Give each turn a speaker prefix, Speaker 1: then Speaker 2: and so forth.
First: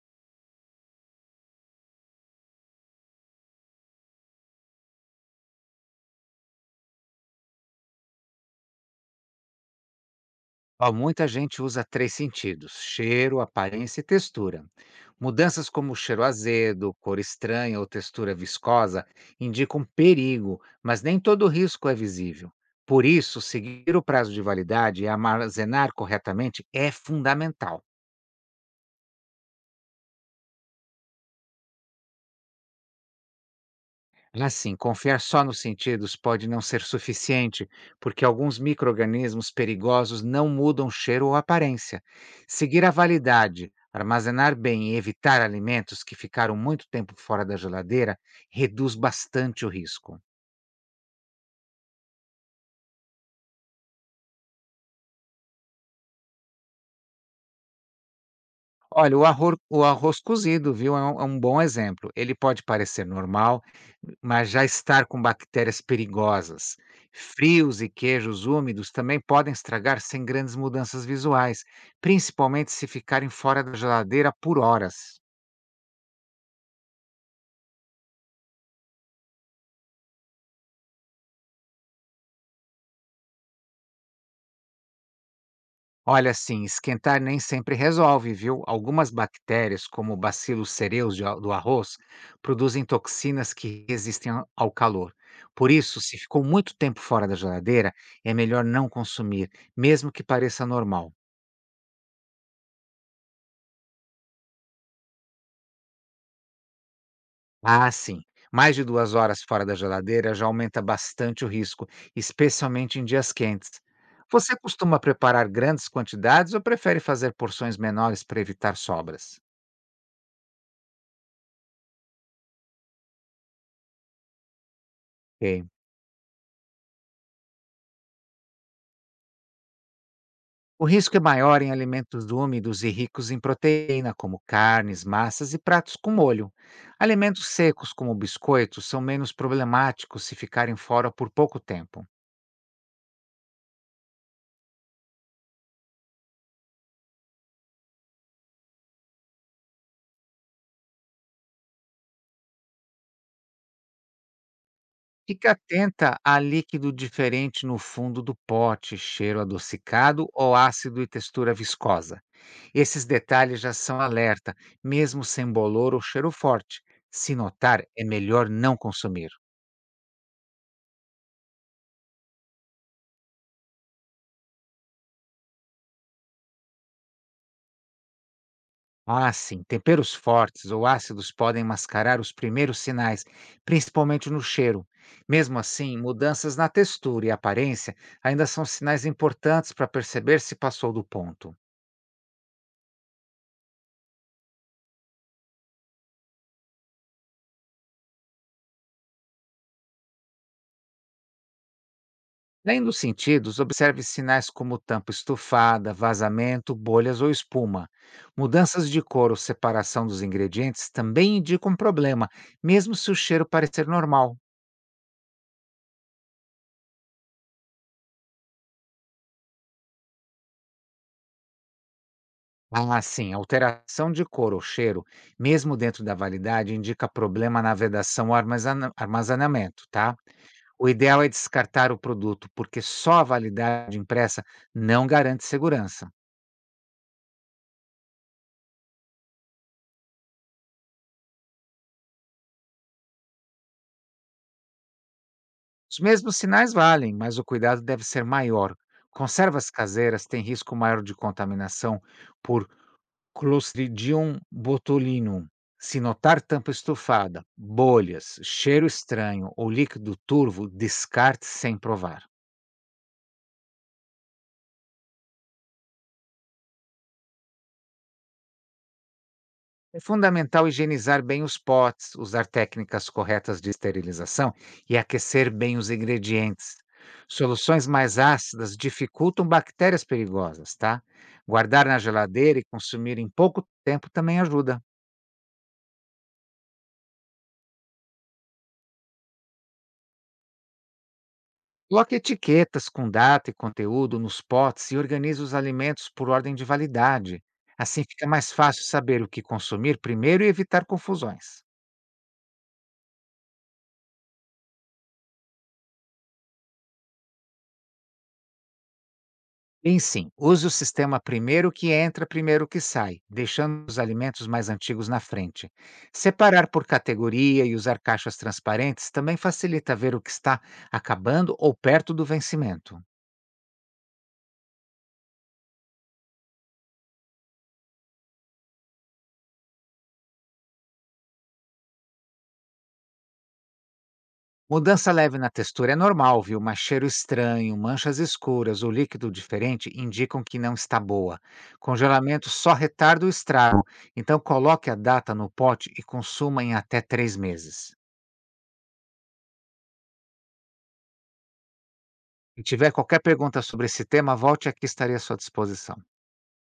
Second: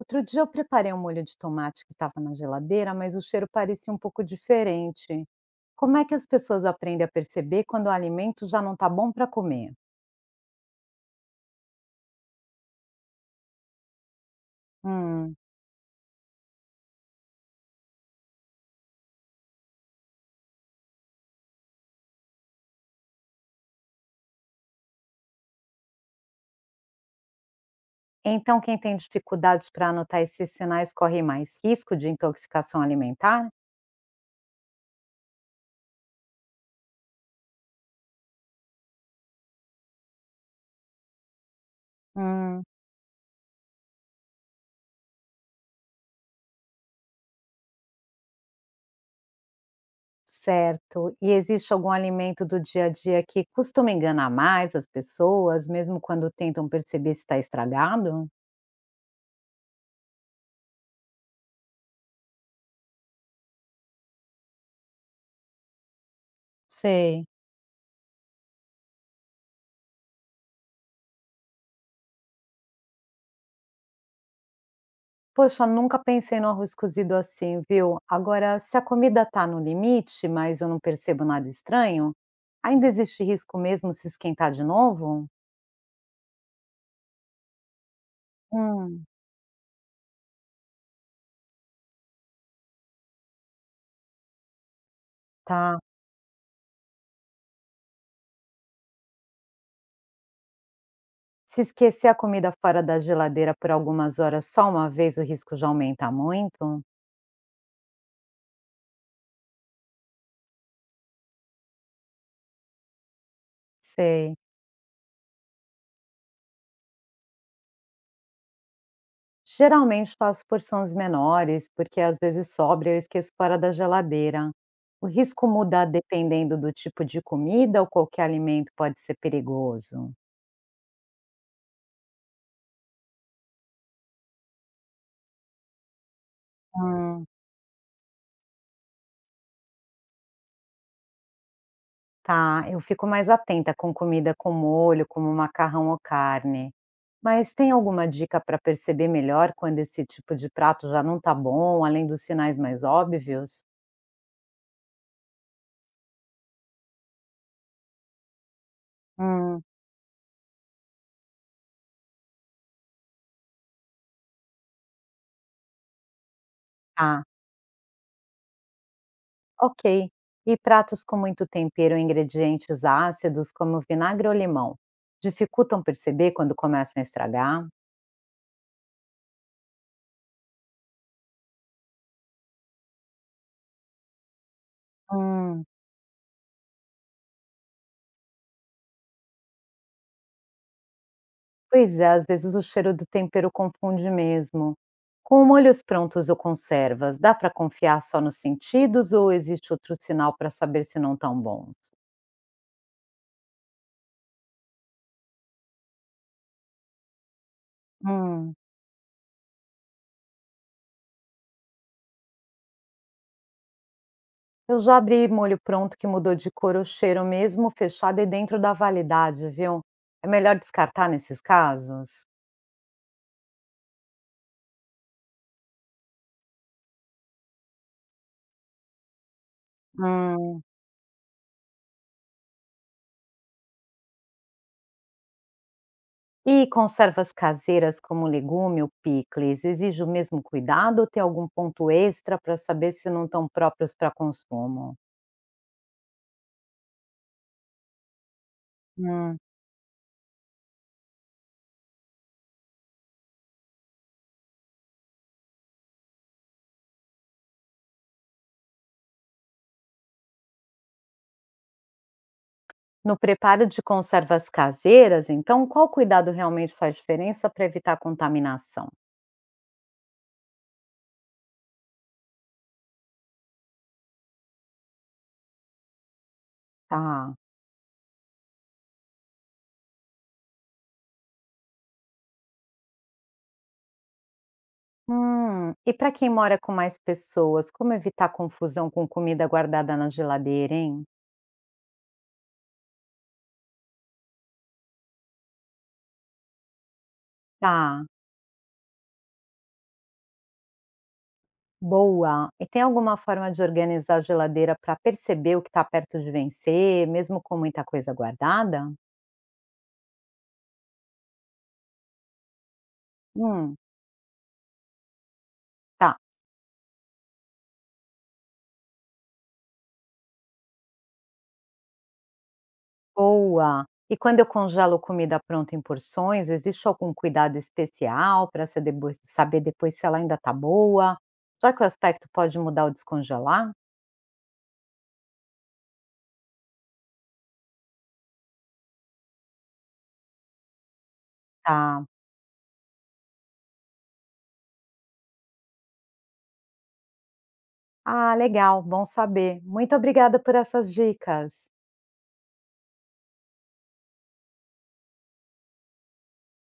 Speaker 1: Outro dia eu preparei um molho de tomate que estava na geladeira, mas o cheiro parecia um pouco diferente. Como é que as pessoas aprendem a perceber quando o alimento já não está bom para comer?
Speaker 2: Ó, muita gente usa três sentidos: cheiro, aparência e textura.
Speaker 1: Hum,
Speaker 2: Mudanças como cheiro azedo, cor estranha ou textura viscosa indicam perigo, mas nem todo risco é visível. Por isso, seguir o prazo de validade e armazenar corretamente é fundamental.
Speaker 1: Então, quem tem dificuldade para anotar esses sinais corre mais risco de intoxicação alimentar?
Speaker 2: Assim, confiar só nos sentidos pode não ser suficiente, porque alguns micro-organismos perigosos não mudam cheiro ou aparência.
Speaker 1: Hum,
Speaker 2: Seguir a validade, armazenar bem e evitar alimentos que ficaram muito tempo fora da geladeira reduz bastante o risco.
Speaker 1: Certo. E existe algum alimento do dia a dia que costuma enganar mais as pessoas, mesmo quando tentam perceber se está estragado?
Speaker 2: Olha, o arroz cozido, viu, é um bom exemplo. Ele pode parecer normal, mas já estar com bactérias perigosas.
Speaker 1: Sei.
Speaker 2: Frios e queijos úmidos também podem estragar sem grandes mudanças visuais, principalmente se ficarem fora da geladeira por horas.
Speaker 1: Poxa, nunca pensei no arroz cozido assim, viu? Agora, se a comida tá no limite, mas eu não percebo nada estranho, ainda existe risco mesmo se esquentar de novo?
Speaker 2: Olha, assim, esquentar nem sempre resolve, viu?
Speaker 1: Hum,
Speaker 2: Algumas bactérias, como bacilos cereus do arroz, produzem toxinas que resistem ao calor. Por
Speaker 1: tá.
Speaker 2: isso, se ficou muito tempo fora da geladeira, é melhor não consumir, mesmo que pareça normal.
Speaker 1: Se esquecer a comida fora da geladeira por algumas horas só uma vez, o risco já aumenta muito?
Speaker 2: Ah, sim, mais de 2 horas fora da geladeira já aumenta bastante o risco, especialmente em dias quentes.
Speaker 1: Sei.
Speaker 2: Você costuma preparar grandes quantidades ou prefere fazer porções menores para evitar sobras?
Speaker 1: Geralmente faço porções menores, porque às vezes sobra e eu esqueço fora da geladeira. O risco
Speaker 2: Ok.
Speaker 1: muda dependendo do tipo de comida ou qualquer alimento pode ser perigoso?
Speaker 2: O risco é maior em alimentos úmidos e ricos em proteína, como carnes, massas e pratos com molho.
Speaker 1: Hum.
Speaker 2: Alimentos secos, como biscoitos, são menos problemáticos se ficarem fora por pouco tempo.
Speaker 1: Tá, eu fico mais atenta com comida com molho, como macarrão ou carne. Mas tem alguma dica para perceber melhor quando esse tipo de prato já não tá bom, além dos sinais mais óbvios?
Speaker 2: Fique atenta a líquido diferente no fundo do pote, cheiro
Speaker 1: Hum,
Speaker 2: adocicado ou ácido e textura viscosa. Esses detalhes já são alerta, mesmo sem bolor ou cheiro forte.
Speaker 1: tá,
Speaker 2: Se notar, é melhor não consumir.
Speaker 1: ok. E pratos com muito tempero ou ingredientes ácidos, como vinagre ou limão, dificultam perceber quando começam a estragar?
Speaker 2: Ah, sim. Temperos fortes ou ácidos podem mascarar os primeiros sinais, principalmente no cheiro. Mesmo
Speaker 1: Hum.
Speaker 2: assim, mudanças na textura e aparência ainda são sinais importantes para perceber se passou do ponto.
Speaker 1: Pois é, às vezes o cheiro do tempero confunde mesmo. Com molhos prontos ou conservas, dá para confiar só nos sentidos ou existe outro sinal para saber se não estão bons?
Speaker 2: Além dos sentidos, observe sinais como tampa estufada, vazamento, bolhas ou espuma.
Speaker 1: Hum,
Speaker 2: Mudanças de cor ou separação dos ingredientes também indicam problema, mesmo se o cheiro parecer normal.
Speaker 1: eu já abri molho pronto que mudou de cor ou cheiro mesmo fechado e dentro da validade, viu? É melhor descartar nesses casos?
Speaker 2: Ah, sim, alteração de cor ou cheiro, mesmo dentro da validade, indica problema na vedação ou armazenamento, tá?
Speaker 1: Hum.
Speaker 2: O ideal é descartar o produto, porque só a validade impressa não garante segurança.
Speaker 1: E conservas caseiras como legume ou picles, exige o mesmo cuidado ou tem algum ponto extra para saber se não estão próprios para consumo?
Speaker 2: Os mesmos sinais valem, mas o cuidado deve ser maior.
Speaker 1: Hum.
Speaker 2: Conservas caseiras têm risco maior de contaminação por Clostridium botulinum. Se notar tampa estufada, bolhas, cheiro estranho ou líquido turvo, descarte sem provar.
Speaker 1: No preparo de conservas caseiras, então, qual cuidado realmente faz diferença para evitar contaminação?
Speaker 2: É fundamental higienizar bem os potes, usar técnicas corretas de esterilização e aquecer bem os ingredientes.
Speaker 1: Tá.
Speaker 2: Soluções mais ácidas dificultam bactérias perigosas, tá? Guardar na geladeira e consumir em pouco tempo também ajuda.
Speaker 1: E para quem mora com mais pessoas, como evitar confusão com comida guardada na geladeira, hein?
Speaker 2: Coloque etiquetas com data e conteúdo nos potes e organize os alimentos por ordem de validade. Assim
Speaker 1: Tá,
Speaker 2: fica mais fácil saber o que consumir primeiro e evitar confusões.
Speaker 1: boa. E tem alguma forma de organizar a geladeira para perceber o que está perto de vencer, mesmo com muita coisa guardada?
Speaker 2: Bem, sim. Use o sistema primeiro que entra, primeiro que sai,
Speaker 1: Hum,
Speaker 2: deixando os alimentos mais antigos na frente.
Speaker 1: tá.
Speaker 2: Separar por categoria e usar caixas transparentes também facilita ver o que está acabando ou perto do vencimento.
Speaker 1: Boa! E quando eu congelo comida pronta em porções, existe algum cuidado especial para saber depois se ela ainda está boa? Já que o aspecto pode mudar ao descongelar?
Speaker 2: Mudança leve na textura é normal, viu? Mas cheiro estranho, manchas escuras ou líquido diferente indicam que não está boa.
Speaker 1: Tá.
Speaker 2: Congelamento só retarda o estrago, então coloque a data no pote e consuma em até 3 meses.
Speaker 1: Ah, legal, bom saber. Muito obrigada por essas dicas.
Speaker 2: E tiver qualquer pergunta sobre esse tema, volte aqui, estarei à sua disposição.